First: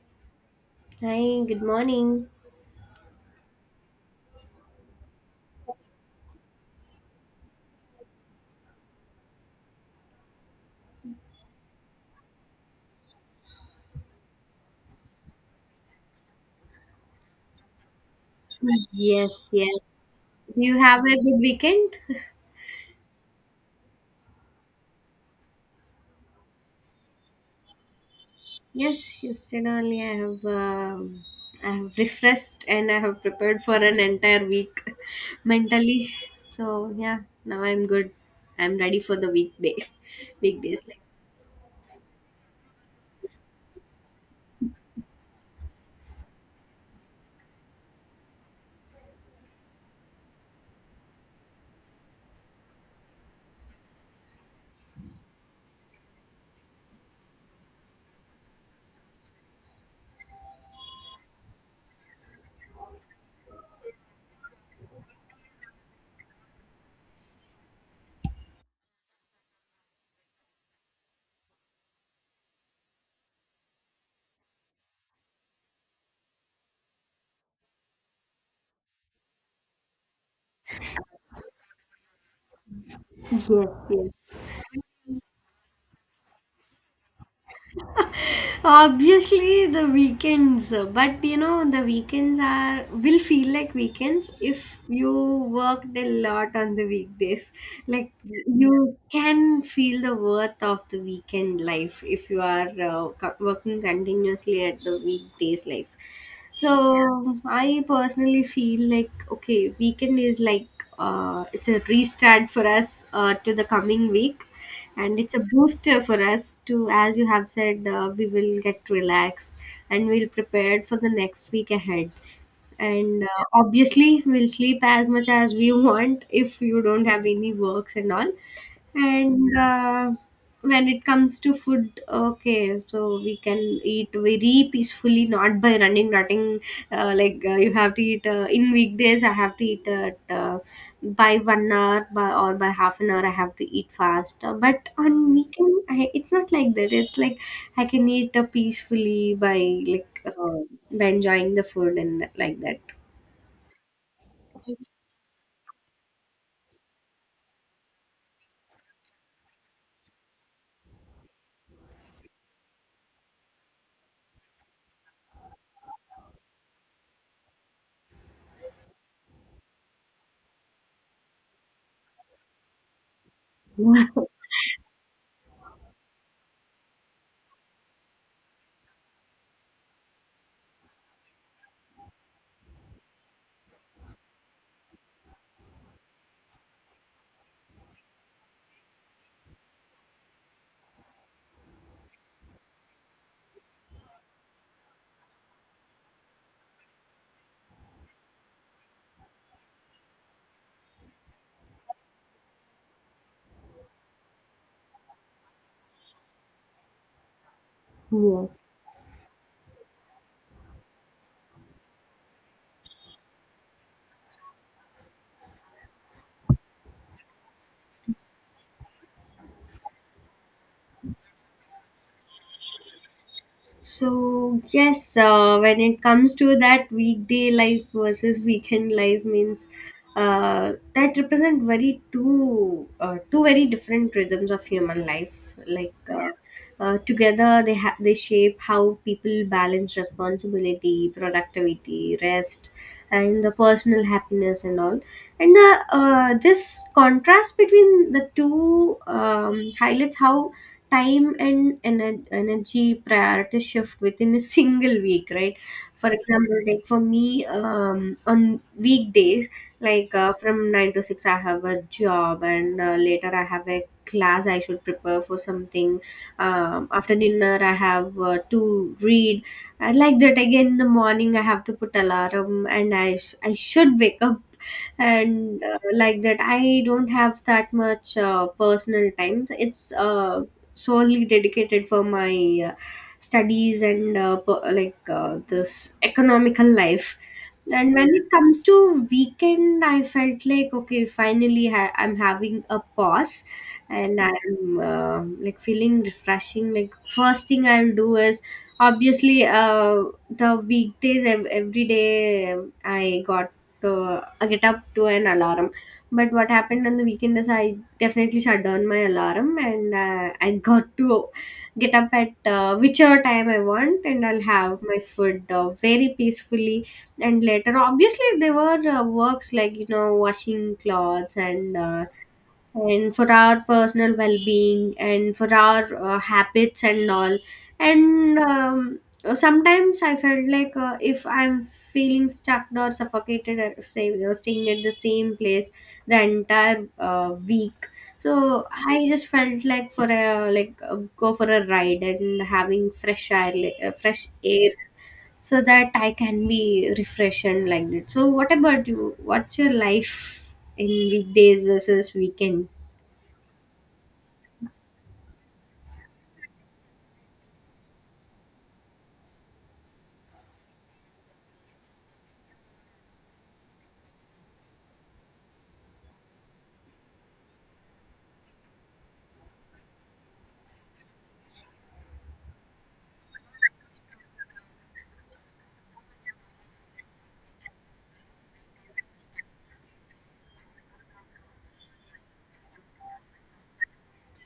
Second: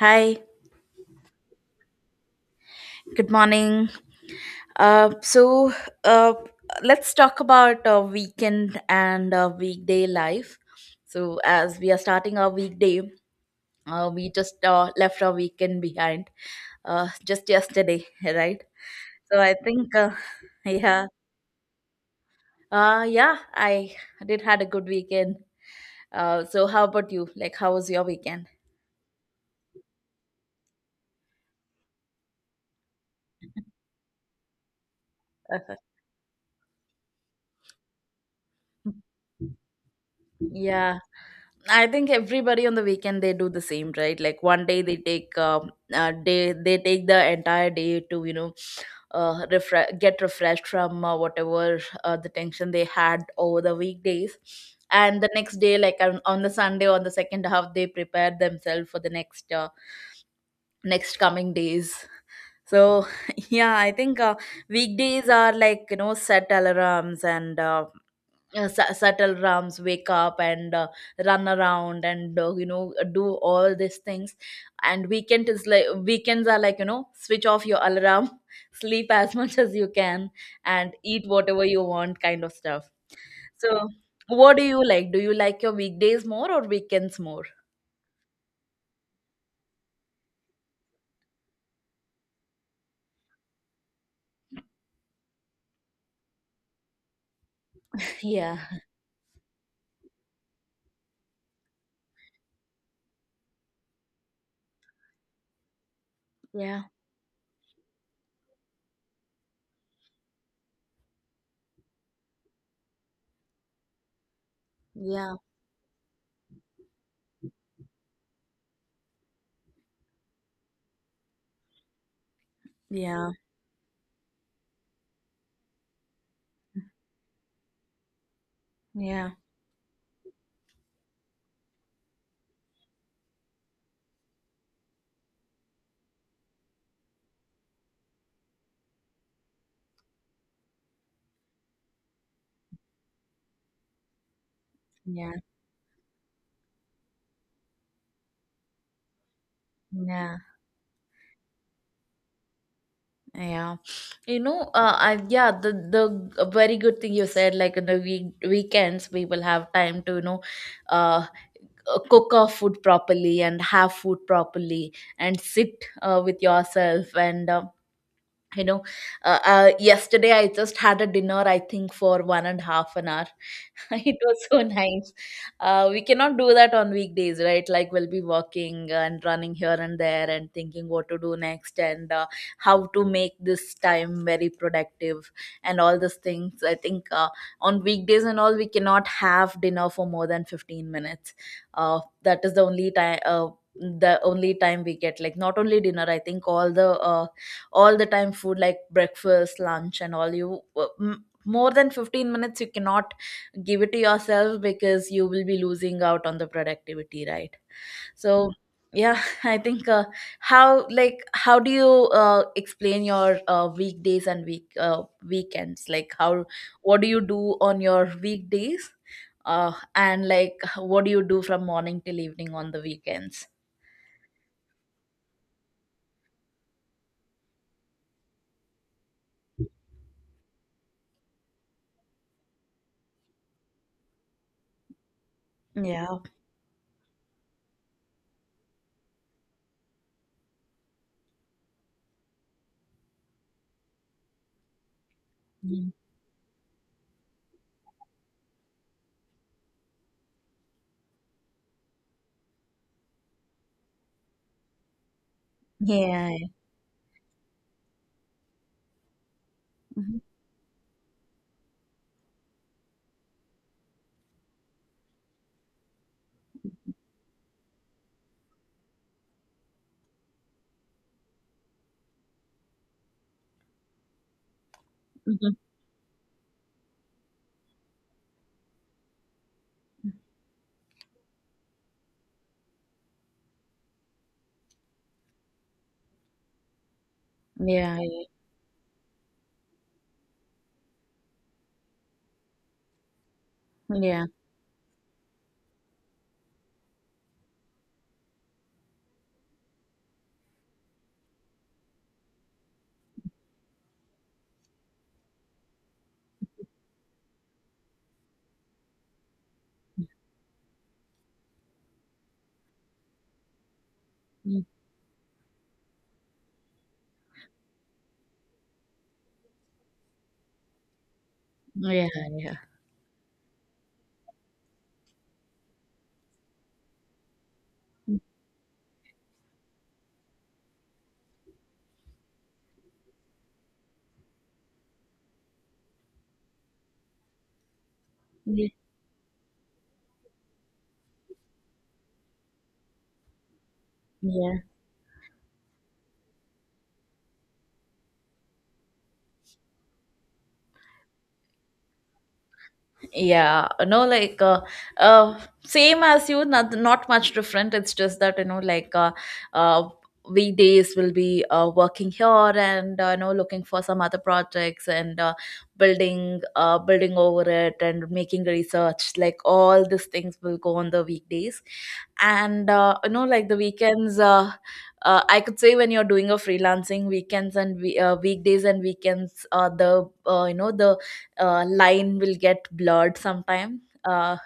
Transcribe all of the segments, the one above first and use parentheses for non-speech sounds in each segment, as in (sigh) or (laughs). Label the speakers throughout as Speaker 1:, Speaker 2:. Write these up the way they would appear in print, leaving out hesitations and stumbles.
Speaker 1: Hi,
Speaker 2: Hi, good morning.
Speaker 1: good morning. Uh, so uh, let's talk about weekend and weekday life. So as we are starting our weekday, we just left our weekend behind just yesterday, (laughs) right? So
Speaker 2: Yes,
Speaker 1: I
Speaker 2: yes.
Speaker 1: think,
Speaker 2: Do you have
Speaker 1: yeah,
Speaker 2: a good weekend?
Speaker 1: yeah, I did had a good weekend. So how about you? Like, how was your weekend?
Speaker 2: Yes, yesterday only I have refreshed and I have prepared for an entire week (laughs) mentally. So yeah, now I'm good. I'm ready
Speaker 1: (laughs)
Speaker 2: for the weekday, (laughs) weekdays.
Speaker 1: Yeah. I think everybody on the weekend they do the same, right? Like one day they take the entire day to get refreshed from whatever the tension they had over the weekdays, and the next day, like on the Sunday on the second half, they prepare themselves for the next coming days. So (laughs) yeah, I think, weekdays are like, you know, set alarms, and subtle rams wake up, and run around, and you know, do all these things, and weekends are like, you know, switch off your alarm, (laughs) sleep as much as you can, and eat whatever you want kind of stuff.
Speaker 2: Yes,
Speaker 1: So
Speaker 2: yes.
Speaker 1: what do you like your weekdays more or weekends more?
Speaker 2: Obviously, the weekends, but you know, the weekends are will feel like weekends if you worked a lot on the weekdays. Like
Speaker 1: Yeah.
Speaker 2: you can feel the worth of the weekend life if you are working continuously at the weekdays life.
Speaker 1: Yeah.
Speaker 2: So I personally feel like okay, weekend is like it's a restart for us to the coming week, and it's
Speaker 1: Yeah.
Speaker 2: a booster for us to, as you have said, we will get relaxed and we'll prepared for the next week ahead. And
Speaker 1: Yeah.
Speaker 2: uh, obviously, we'll sleep as much as we (laughs) want if you don't have any works and all.
Speaker 1: Yeah.
Speaker 2: And when it comes to food, okay, so we can eat very peacefully, not by running, running. Like you have to eat in weekdays. I have to eat at by 1 hour, by or by half an hour. I have to eat fast. But
Speaker 1: Yeah.
Speaker 2: on weekend, it's not like that. It's like I can eat peacefully by like
Speaker 1: Yeah.
Speaker 2: by enjoying the food and like that.
Speaker 1: Yeah, you know, the very good thing you said, like in the weekends, we will have time to, you know, uh, cook our food properly and have food properly, and sit with yourself, and you know yesterday I just had a dinner, I think, for one and a half an hour. (laughs) It was
Speaker 2: (laughs)
Speaker 1: so nice. We cannot do that on weekdays, right? Like, we'll be walking and running here and there, and thinking what to do next, and how to make this time very productive, and all those things. I think, on weekdays and all, we cannot have dinner for more than 15 minutes. That is the only time we get, like, not only dinner. I think all the time food like breakfast, lunch, and all. You more than 15 minutes you cannot give it to yourself, because you will be losing out on the productivity, right? So
Speaker 2: Yes.
Speaker 1: yeah, (laughs) I think, how do you explain your weekdays and weekends? Like, how what do you do on your weekdays, and like what do you do from morning till evening on the weekends?
Speaker 2: So yes, when it comes to that weekday life versus weekend life means, that represent very two two very different rhythms of human life. Like
Speaker 1: Yeah.
Speaker 2: together they shape how people balance responsibility, productivity, rest, and the personal happiness and all. And the
Speaker 1: Mhm.
Speaker 2: this contrast between the two highlights how time and energy priority shift within a (laughs) single week, right? For
Speaker 1: Yeah.
Speaker 2: example, like for me, on weekdays, like
Speaker 1: Mhm.
Speaker 2: from 9 to 6 I have a job, and later I have a class I should prepare for something. After dinner, I have to read. And like that, again in the morning I have to put alarm, and I should wake up.
Speaker 1: Mhm.
Speaker 2: And like that, I don't have that much personal time. It's solely dedicated for my uh, studies and like this economical life. And
Speaker 1: Yeah.
Speaker 2: when it comes to weekend, I felt like okay, finally I'm having a pause, and
Speaker 1: Yeah.
Speaker 2: I'm like feeling refreshing. Like first thing I'll do is obviously, the weekdays every day I get up to an alarm. But what happened on the weekend is I definitely shut down my alarm, and I got to get up at whichever time I want, and I'll
Speaker 1: Mhm.
Speaker 2: have my food very peacefully. And later, obviously, there were works like washing clothes, and
Speaker 1: Oh,
Speaker 2: uh,
Speaker 1: yeah, yeah.
Speaker 2: and for our personal well-being and for our habits and all. And sometimes I felt like, if I'm feeling stuck or suffocated staying at the same place the entire week. So I just felt like, for a like go for a ride and having fresh air uh, fresh
Speaker 1: Yeah.
Speaker 2: air so that I can be refreshed and like that. So what about you? What's your life in weekdays versus weekends?
Speaker 1: Yeah, no, like, uh same as you. Not much different. It's just that, you know, like, uh we days will be working here, and you know, looking for some other projects, and building over it, and making research, like all these things will go on the weekdays. And you know, like, the weekends, I could say, when you're doing a freelancing, weekdays and weekends are the you know the line will get blurred sometime. uh,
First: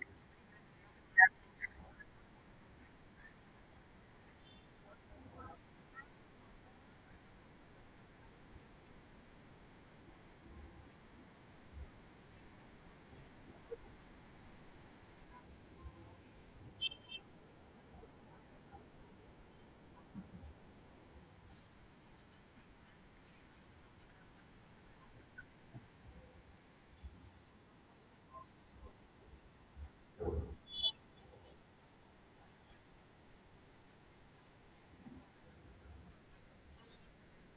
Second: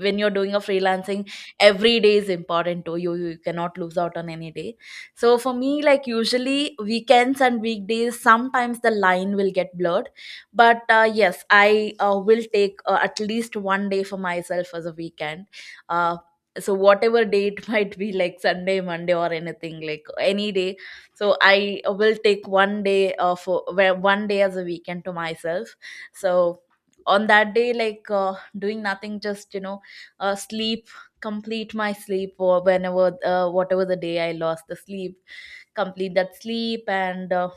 Speaker 1: when you're doing a freelancing, every day is important to you. You cannot lose out on any day. So for me, like, usually weekends and weekdays, sometimes the line will get blurred. But yes, I will take at least one day for myself as a weekend. uh, so whatever day it (laughs) might be, like Sunday, Monday, or anything, like any day. So I will take one day as a weekend to myself. So on that day, like, doing nothing, just, you know, sleep. Complete my sleep, or whenever whatever the day I lost the sleep, complete that sleep. And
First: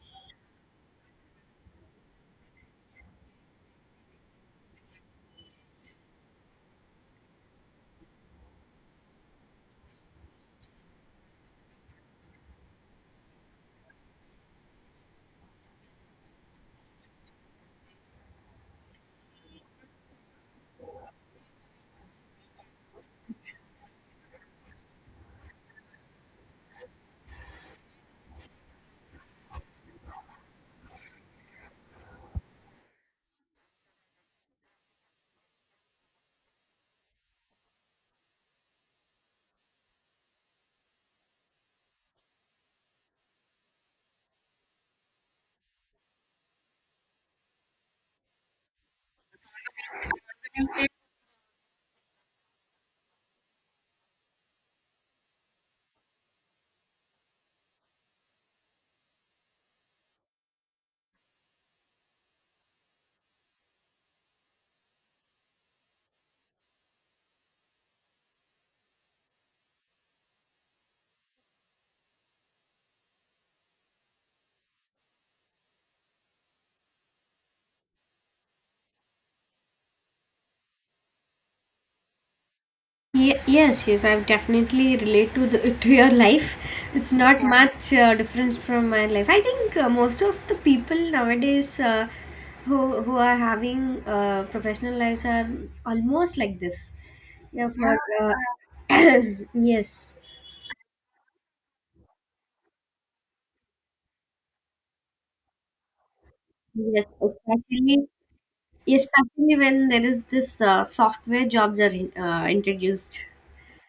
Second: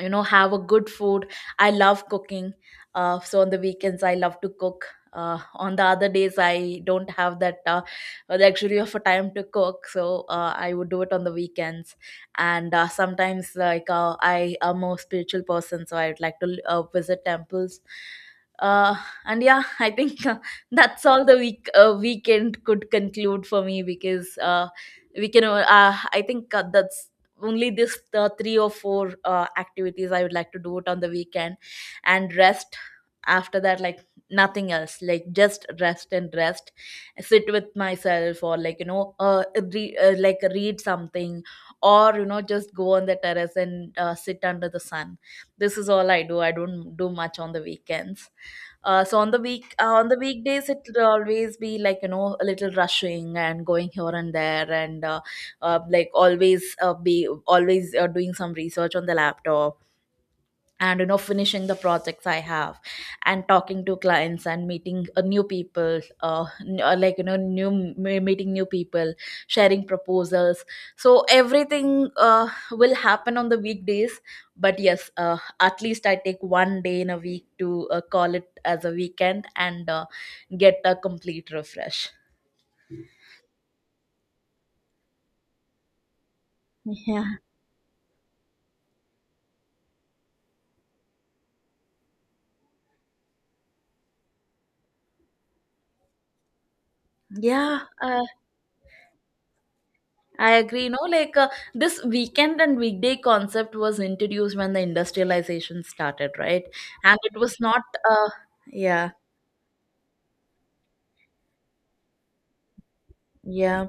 Speaker 1: you know, have a good food. I love cooking. So on the weekends I love to cook. On the other days I don't have that luxury of a time to cook, so I would do it on the weekends. And sometimes, like, I am a spiritual person, so I would like to visit temples. uh, and yeah, (laughs) I think, that's all the weekend could conclude for me, because we can I think, that's only this three or four activities I would like to do it on the weekend. And rest. After that, like, nothing else, like just rest and rest. Sit with myself, or like, you know, like read something. Or you know, just go on the terrace and sit under the sun. This is all I do. I don't do much on the weekends. So on the weekdays, it will always be like, you know, a little rushing and going here and there, and like always be always doing some research on the laptop, and you know, finishing the projects I have, and talking to clients, and meeting new people, meeting new people, sharing proposals. So everything will happen on the weekdays. But yes, at least I take one day in a week to call it as a weekend, and get a complete refresh.
Speaker 2: Yes, yes, I've definitely relate to the to your life. It's
Speaker 1: Yeah.
Speaker 2: not, yeah, much difference from my life. I think most of the people nowadays, who are having professional lives, are almost like this. Yeah,
Speaker 1: Yeah.
Speaker 2: for (coughs) (clears throat) yes,
Speaker 1: I agree. No, like, this weekend and weekday concept was introduced when the industrialization started, right?
Speaker 2: yes,
Speaker 1: And it was not,
Speaker 2: especially
Speaker 1: uh, yeah,
Speaker 2: especially when there is this software jobs are introduced.
Speaker 1: yeah.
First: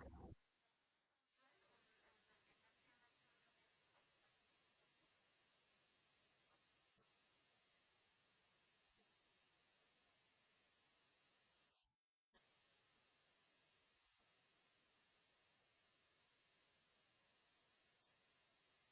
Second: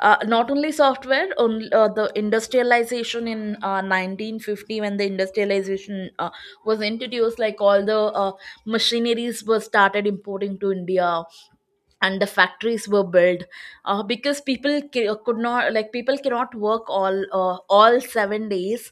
Speaker 1: Not only software, the industrialization in 1950, when the industrialization was introduced, like all the machineries were started importing to India, and the factories were built, because people could not, like, people cannot work all 7 days,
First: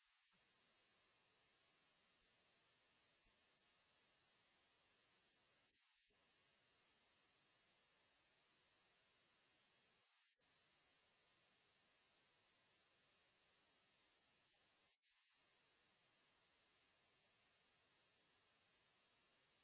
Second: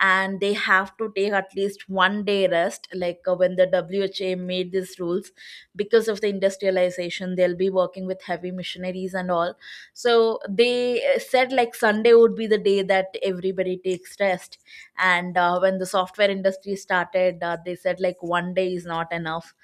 Speaker 1: and they have to take at least one day rest, like when the WHA made these rules, because of the industrialization they'll be working with heavy machineries and all. So they said like Sunday would be the day that everybody takes rest. And when the software industry started, they said like one day is not enough.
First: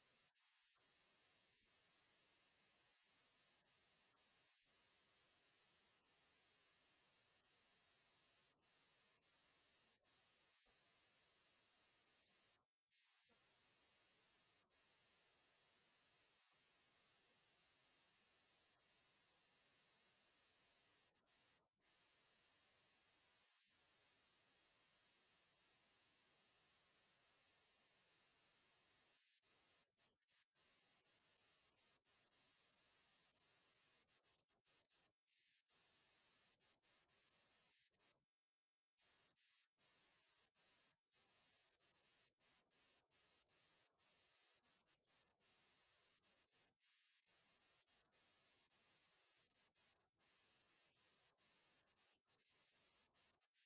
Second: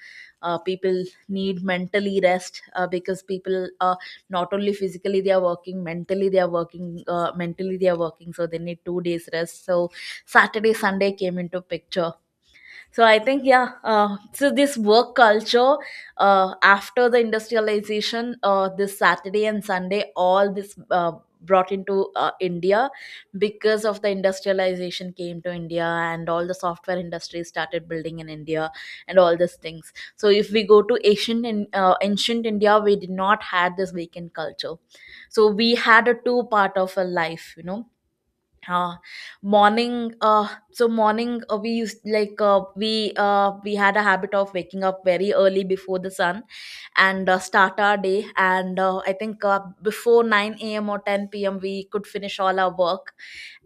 Speaker 1: People need mentally rest, because people, not only physically they are working, mentally they are working, so they need 2 days rest. So Saturday, Sunday came into picture. So I think, yeah, so this work culture, after the industrialization, this Saturday and Sunday, all this brought into India, because of the industrialization came to India, and all the software industry started building in India, and all these things. So if we go to ancient India, we did not had this weekend culture. So we had a two part of a life, you know. uh morning, we used like we had a habit of waking up very early before the sun, and start our day. And I think, before 9 a.m or 10 p.m we could finish all our work.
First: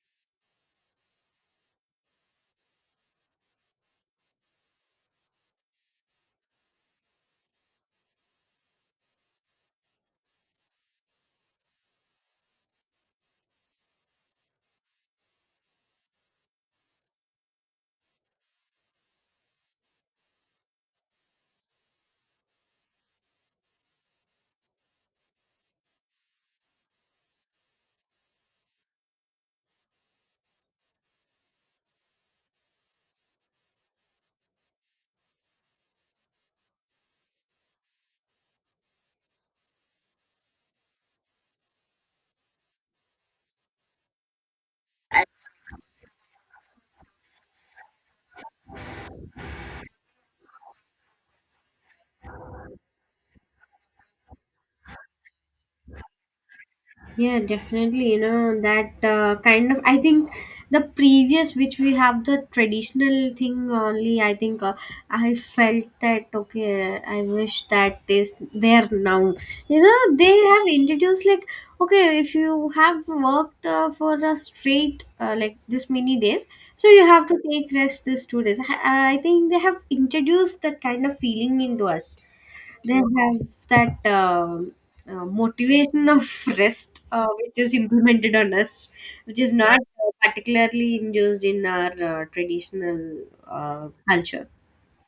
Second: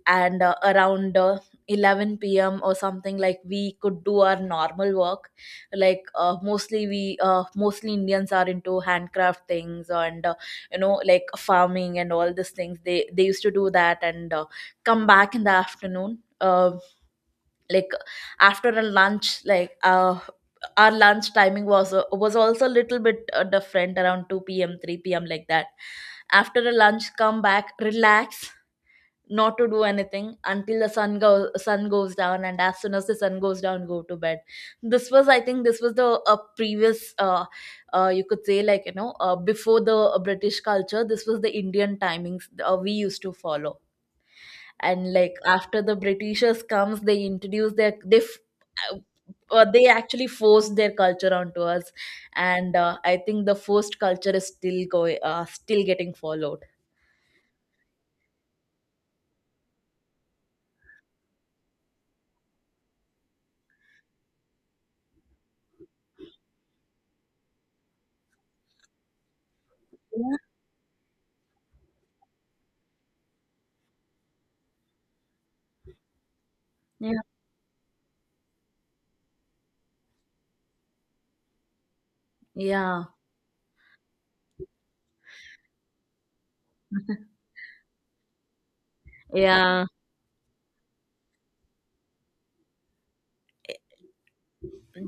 Speaker 1: And around 11 p.m. or something, like, we could do our normal work. Like mostly Indians are into handcraft things, and you know, like farming and all these things. They used to do that, and come back in the afternoon, like after a lunch, like, our lunch timing was, was also a little bit different, around 2 p.m, 3 p.m, like that. After a lunch, come back, relax. Not to do anything until the sun goes down, and as soon as the sun goes down, go to bed. This was, I think, this was the previous, you could say like, you know, before the British culture. This was the Indian timings we used to follow. And like after the britishers comes, they introduce their, uh, they actually forced their culture onto us. And I think the forced culture is still going still getting followed.
Speaker 2: Yeah, definitely. You know, that kind of, I think the previous, which we have the traditional thing only, I think, I felt that, okay, I wish that is there now. You know, they
Speaker 1: Yeah.
Speaker 2: have introduced, like, okay, if you have worked for a straight, like, this many days, so you
Speaker 1: Yeah.
Speaker 2: have to take rest this 2 days. I think they have introduced that kind of feeling into us. They
Speaker 1: Yeah.
Speaker 2: have that motivation of (laughs) rest,
Speaker 1: (laughs)
Speaker 2: which is implemented on us, which is not
Speaker 1: Yeah.
Speaker 2: particularly induced in our traditional culture.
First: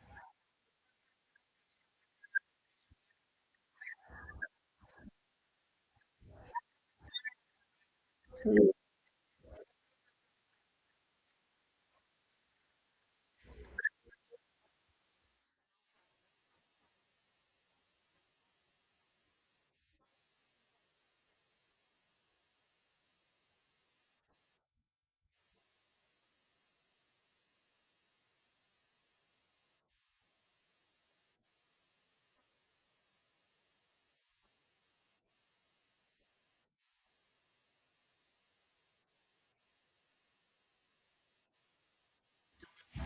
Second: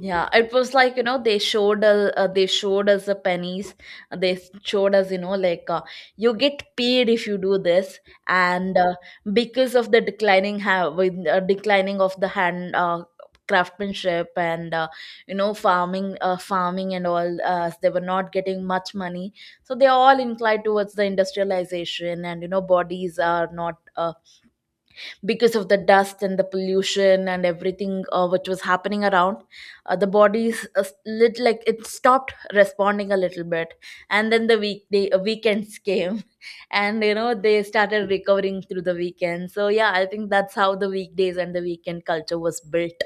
Speaker 1: Yeah, it was like, you know, they showed us the pennies. They showed us, you know, like, you get paid if you do this,
Speaker 2: Mm.
Speaker 1: and because of the declining ha- with declining of the hand craftsmanship, and you know, farming and all, they were not getting much money. So they are all inclined towards the industrialization, and you know bodies are not. Because of the dust and the pollution and everything, which was happening around, the bodies, lit like it stopped responding a little bit. And then the weekday weekends came (laughs) and you know they started recovering through the weekend. So yeah, I think that's how the weekdays and the weekend culture was built,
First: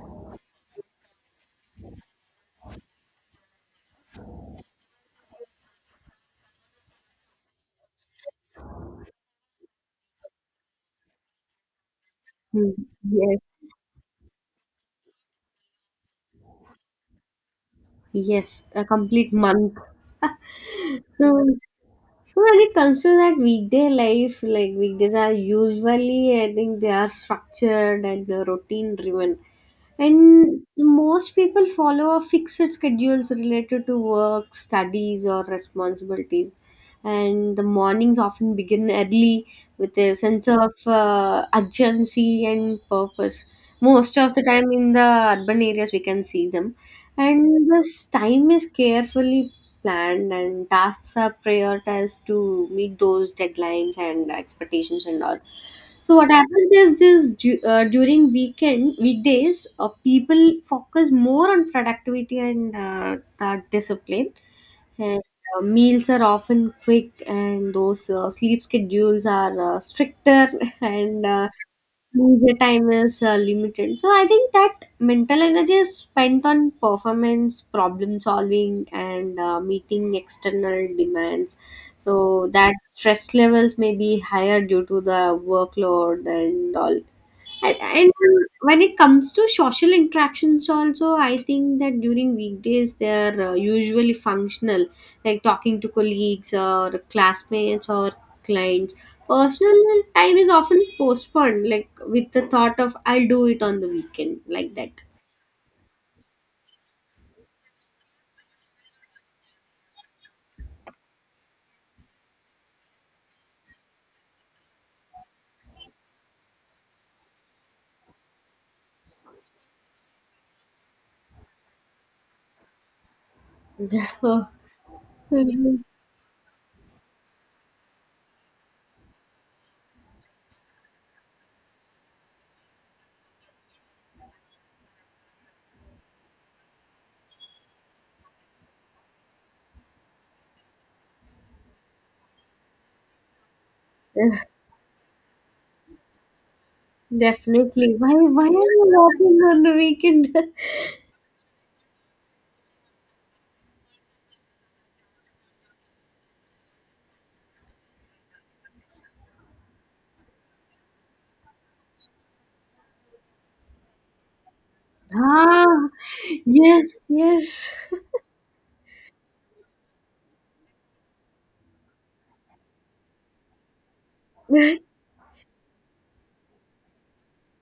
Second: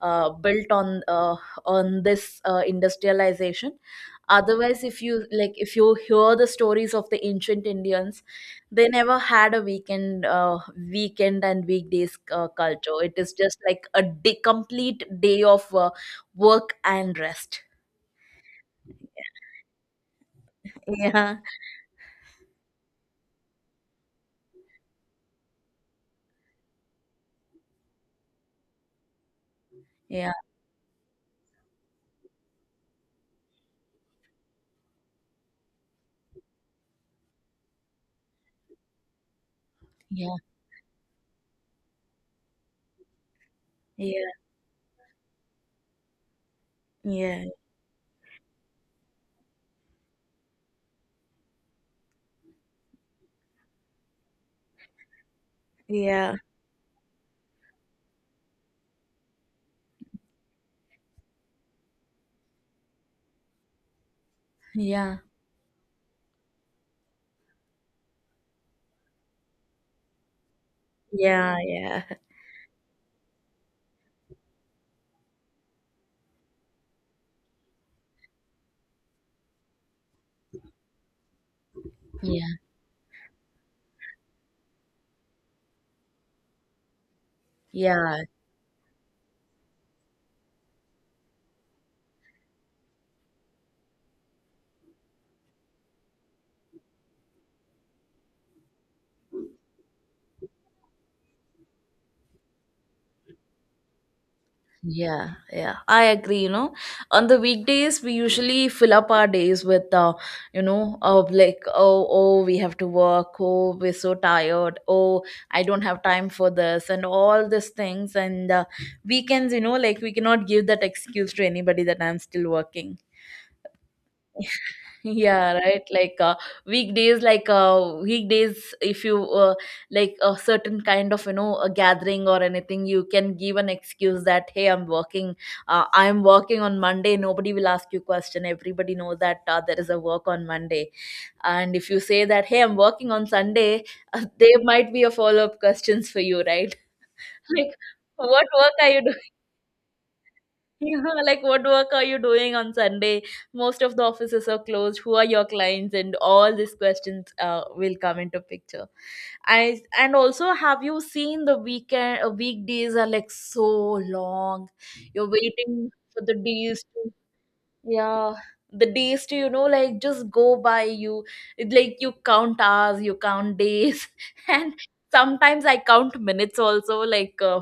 Speaker 1: built on, on this, industrialization. Otherwise, if you hear the stories of the ancient Indians, they never had a weekend and weekdays
Speaker 2: Mm.
Speaker 1: culture. It is
Speaker 2: Yes,
Speaker 1: just like a day, complete day of work and rest.
Speaker 2: yes, a complete month.
Speaker 1: (laughs)
Speaker 2: So
Speaker 1: Yeah.
Speaker 2: When it comes to that weekday life, like weekdays are usually, I think, they are structured and routine driven.
Speaker 1: Yeah.
Speaker 2: And most people follow a fixed schedules related to work, studies, or responsibilities. And the mornings often begin early with a
Speaker 1: Yeah.
Speaker 2: sense of urgency and purpose. Most of the
Speaker 1: Yeah.
Speaker 2: time in the urban areas, we can see them.
Speaker 1: Yeah.
Speaker 2: And this time is carefully planned and tasks are prioritized to meet those deadlines and expectations and all. So what
Speaker 1: Yeah.
Speaker 2: happens is, this during weekend weekdays, people focus more on productivity and that discipline.
Speaker 1: Yeah.
Speaker 2: And meals are often quick and those sleep schedules are stricter, (laughs) and
Speaker 1: Yeah.
Speaker 2: leisure time is limited. So I think that mental energy is spent on performance, problem solving, and meeting external demands.
Speaker 1: Yeah.
Speaker 2: So that stress levels may be higher due to the workload and all. And
Speaker 1: Yeah.
Speaker 2: when it comes to social interactions, also, I think that during weekdays they're usually functional, like talking to colleagues or classmates or clients. Personal time is often postponed, like with the thought of I'll do it on the weekend, like that.
Speaker 1: Yeah, yeah, I agree. You know, on the weekdays, we usually fill up our days with, like, oh, we have to work. Oh, we're so tired. Oh, I don't have time for this, and all these things. And weekends, like, we cannot give that excuse to anybody that I'm still working.
Speaker 2: (laughs) Oh,
Speaker 1: Yeah, right.
Speaker 2: mhm.
Speaker 1: Weekdays, if you like a certain kind of a gathering or anything, you can give an excuse that hey, I'm working. I'm working on Monday. Nobody will ask you question. Everybody knows that there is a work on Monday. And if you say that hey, I'm working on Sunday, (laughs) there might be a follow up questions for you, right? (laughs) Like,
Speaker 2: Definitely. Why
Speaker 1: what
Speaker 2: are
Speaker 1: work
Speaker 2: you
Speaker 1: are you
Speaker 2: working on the weekend?
Speaker 1: Yeah, (laughs) like what work are you doing on Sunday? Most of the offices are closed. Who are your clients? And all these questions will come into picture. I and also, have you seen the weekend weekdays are like so long.
Speaker 2: (laughs)
Speaker 1: You're
Speaker 2: Ah,
Speaker 1: waiting for the days
Speaker 2: yes,
Speaker 1: to,
Speaker 2: yes.
Speaker 1: yeah, the days to, like, just go by you. It, like, you count hours, you count days (laughs) and
Speaker 2: (laughs)
Speaker 1: sometimes I count minutes also, like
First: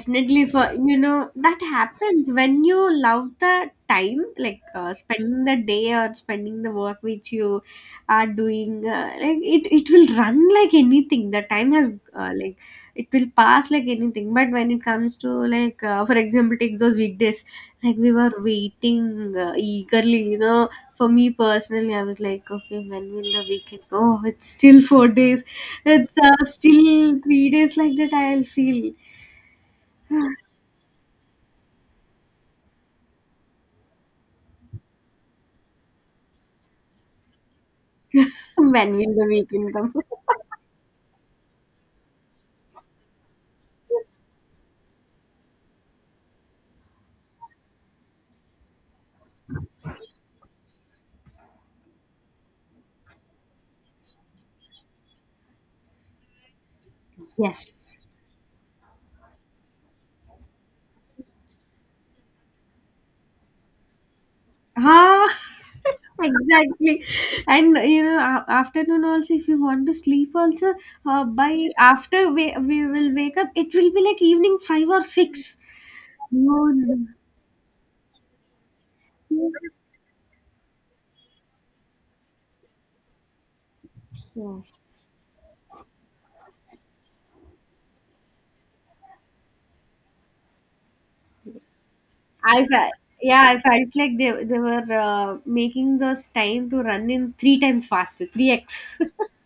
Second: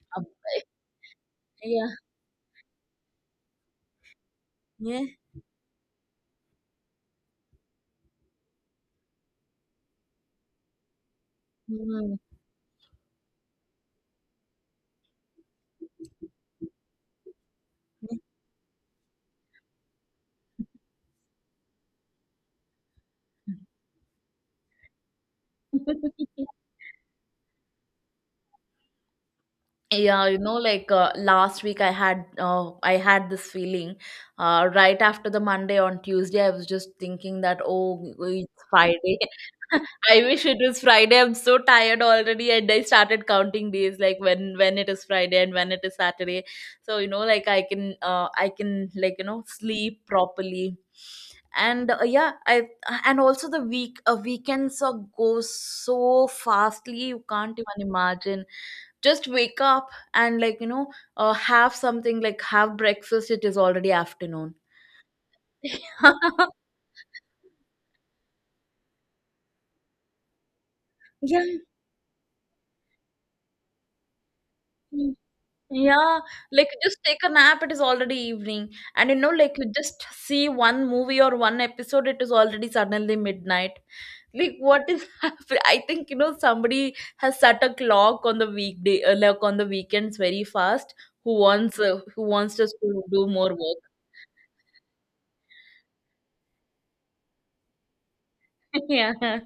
Speaker 1: (laughs) um,
Speaker 2: for you know that
Speaker 1: yeah.
Speaker 2: happens when you love the time, like
Speaker 1: Yeah.
Speaker 2: spending the day or spending the work which you are doing. Like it will run like anything. The time has
Speaker 1: Mm.
Speaker 2: like it will pass like anything. But when it comes to, like, for example, take those weekdays, like we were waiting eagerly. You know, for me personally, I was like, okay, when will the weekend go? Oh, it's still 4 days. It's still 3 days like that, I'll feel.
Speaker 1: Yeah, like, last week I had this feeling, right after the Monday, on Tuesday, I was just thinking that oh,
Speaker 2: (laughs)
Speaker 1: it's
Speaker 2: When will
Speaker 1: Friday.
Speaker 2: the weekend come?
Speaker 1: (laughs) I wish it was Friday, I'm so tired already, and I started counting days, like when it is Friday and when it is Saturday. So, like, I can, like, sleep properly. And yeah, I and also, the weekends go so fastly, you can't even
Speaker 2: Yes.
Speaker 1: imagine. Just wake up and, like, have something, like, have breakfast, it is already afternoon.
Speaker 2: Ah,
Speaker 1: (laughs)
Speaker 2: (laughs) exactly. And you know, afternoon also, if you want to sleep also,
Speaker 1: Yeah.
Speaker 2: by after we will wake up, it will be like evening five or
Speaker 1: Mm.
Speaker 2: six.
Speaker 1: Yeah,
Speaker 2: No,
Speaker 1: like, just
Speaker 2: no.
Speaker 1: take a nap, it is already evening. And, like, you just see one movie or one episode, it is already suddenly midnight. Like, what
Speaker 2: Yes.
Speaker 1: is (laughs) happening? I think, somebody has set a clock on the weekends very fast. Who wants
Speaker 2: I
Speaker 1: us
Speaker 2: felt,
Speaker 1: to do
Speaker 2: yeah,
Speaker 1: more
Speaker 2: I
Speaker 1: work.
Speaker 2: felt like they were making those time to run in three times faster, 3x.
Speaker 1: (laughs)
Speaker 2: (laughs)
Speaker 1: Yeah.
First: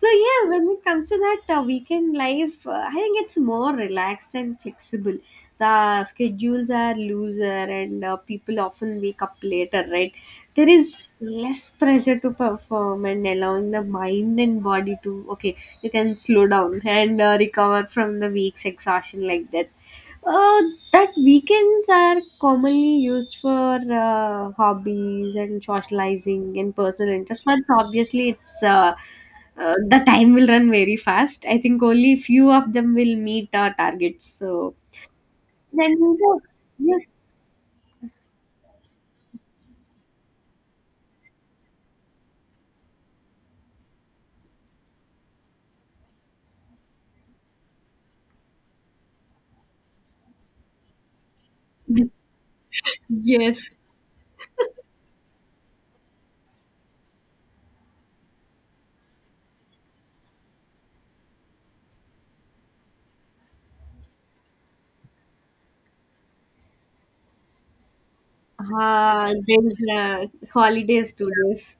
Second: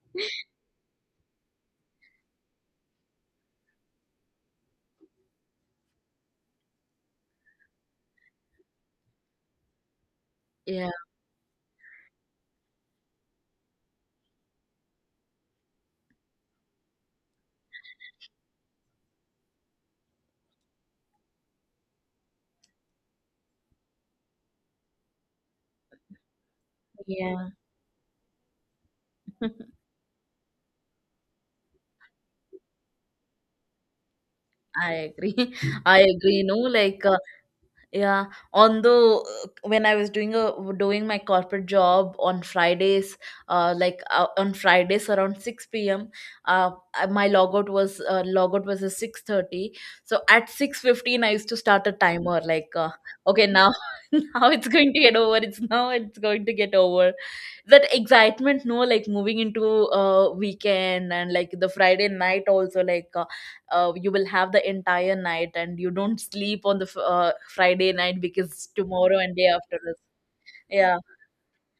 Speaker 2: So yeah, when it comes to that, weekend life, I think it's more relaxed and flexible. The schedules are looser, and people often wake up later, right? There
Speaker 1: Yeah.
Speaker 2: is less pressure to perform, and allowing the mind and body to, okay, you can slow down and recover from the week's exhaustion like that. uh, that weekends are commonly used for hobbies and socializing and personal interests.
Speaker 1: Yeah.
Speaker 2: But obviously, it's the time will run very fast. I think only few of them will meet our targets. So
Speaker 1: I agree. (laughs)
Speaker 2: then,
Speaker 1: I
Speaker 2: the
Speaker 1: agree. You know, like,
Speaker 2: yes,
Speaker 1: yeah. Although when I was doing my corporate job on Fridays, like on Fridays around 6 p.m., my logout was at 6:30. So at 6:15, I used to start a timer. Like, okay,
Speaker 2: yes,
Speaker 1: now (laughs) now it's going to get over. It's going to get over. That excitement, no, like, moving into weekend, and like the Friday night also, like, you will have the entire night and you don't sleep on the Friday night because tomorrow and day
Speaker 2: there
Speaker 1: after
Speaker 2: is,
Speaker 1: is. Yeah.
Speaker 2: holidays to this.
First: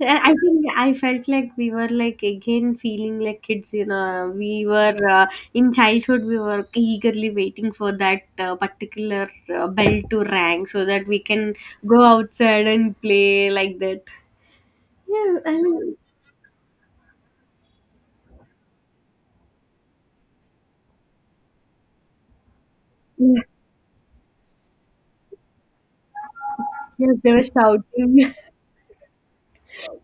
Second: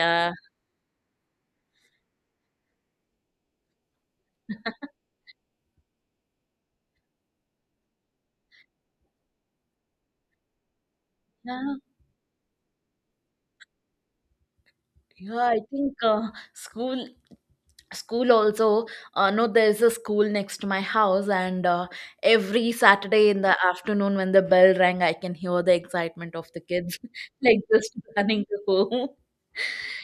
Speaker 2: I think I felt like we were like again feeling like kids. You know, we were,
Speaker 1: (laughs)
Speaker 2: in childhood, we were eagerly waiting for that particular bell to rang so that we can
Speaker 1: Yeah,
Speaker 2: go outside and play like that.
Speaker 1: yeah,
Speaker 2: Yeah, I
Speaker 1: I think
Speaker 2: mean,
Speaker 1: school also, no, there's a school next to my house and every Saturday in the afternoon when the bell rang I can hear the excitement of the kids
Speaker 2: yes, they
Speaker 1: (laughs)
Speaker 2: were
Speaker 1: like just
Speaker 2: shouting.
Speaker 1: running to
Speaker 2: (laughs)
Speaker 1: home.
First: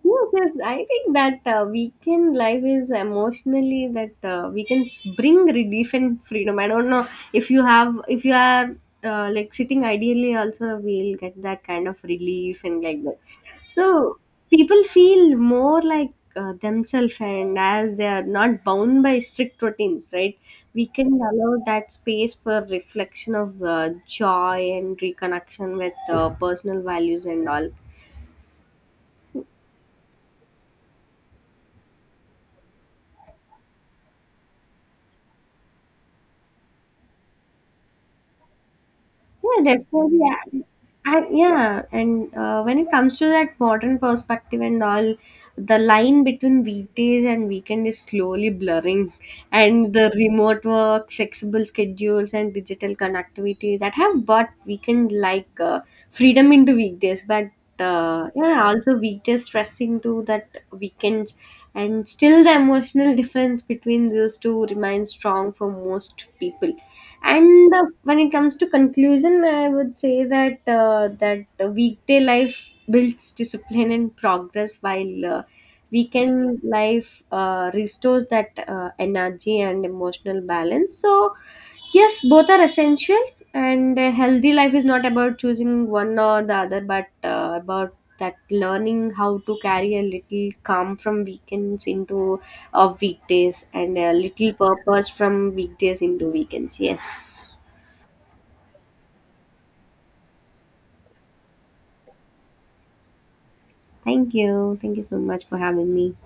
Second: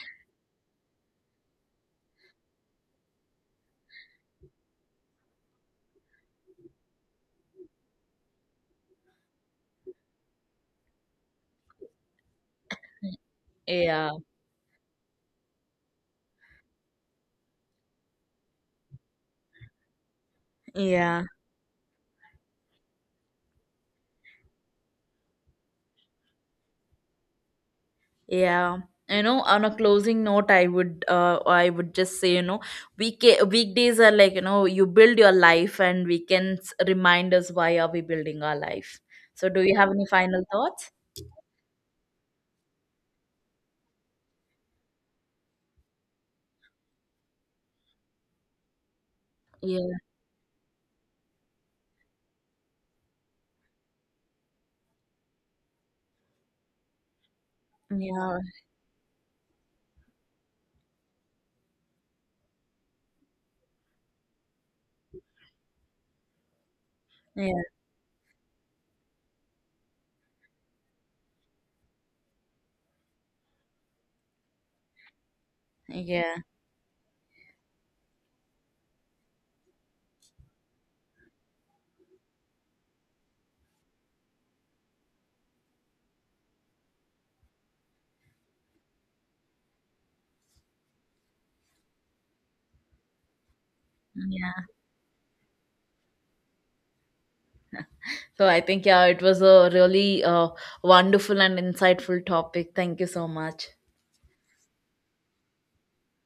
Speaker 2: Yes, yes. I think that, weekend life is emotionally that, weekends bring relief and freedom. I don't know, if you are like sitting ideally, also we'll get that kind of relief and like that.
Speaker 1: (laughs) Yeah.
Speaker 2: So people feel more like themselves, and as they are not bound by strict routines, right? We can
Speaker 1: Yeah,
Speaker 2: allow that space for reflection of joy and reconnection with personal values and all.
Speaker 1: yeah. You know, on a closing note, I would just say, week weekdays are like, you build your life, and weekends remind us why are we building our life. So, do
Speaker 2: Yeah,
Speaker 1: you have any
Speaker 2: definitely.
Speaker 1: final
Speaker 2: I,
Speaker 1: thoughts?
Speaker 2: I, yeah, and when it comes to that modern perspective and all, the line between weekdays and weekend is slowly blurring, and
Speaker 1: Yeah,
Speaker 2: the remote work, flexible schedules, and digital connectivity that have brought weekend like freedom into weekdays, but,
Speaker 1: yeah,
Speaker 2: yeah, also weekdays stressing to that weekends, and still the emotional (laughs) difference between those two remains strong for most people.
Speaker 1: yeah,
Speaker 2: And when it comes to conclusion, I would say that, that the weekday life builds discipline and progress, while
Speaker 1: yeah,
Speaker 2: weekend life restores that energy and emotional balance. So yes, both are essential, and a healthy life is not about choosing one or the other, but about that learning how to carry a little calm from weekends into of weekdays and a little
Speaker 1: yeah.
Speaker 2: purpose from weekdays into weekends. Yes.
Speaker 1: So I think, yeah, it was a really wonderful and insightful topic. Thank you so much.
Speaker 2: Thank you. Thank you so much for having me.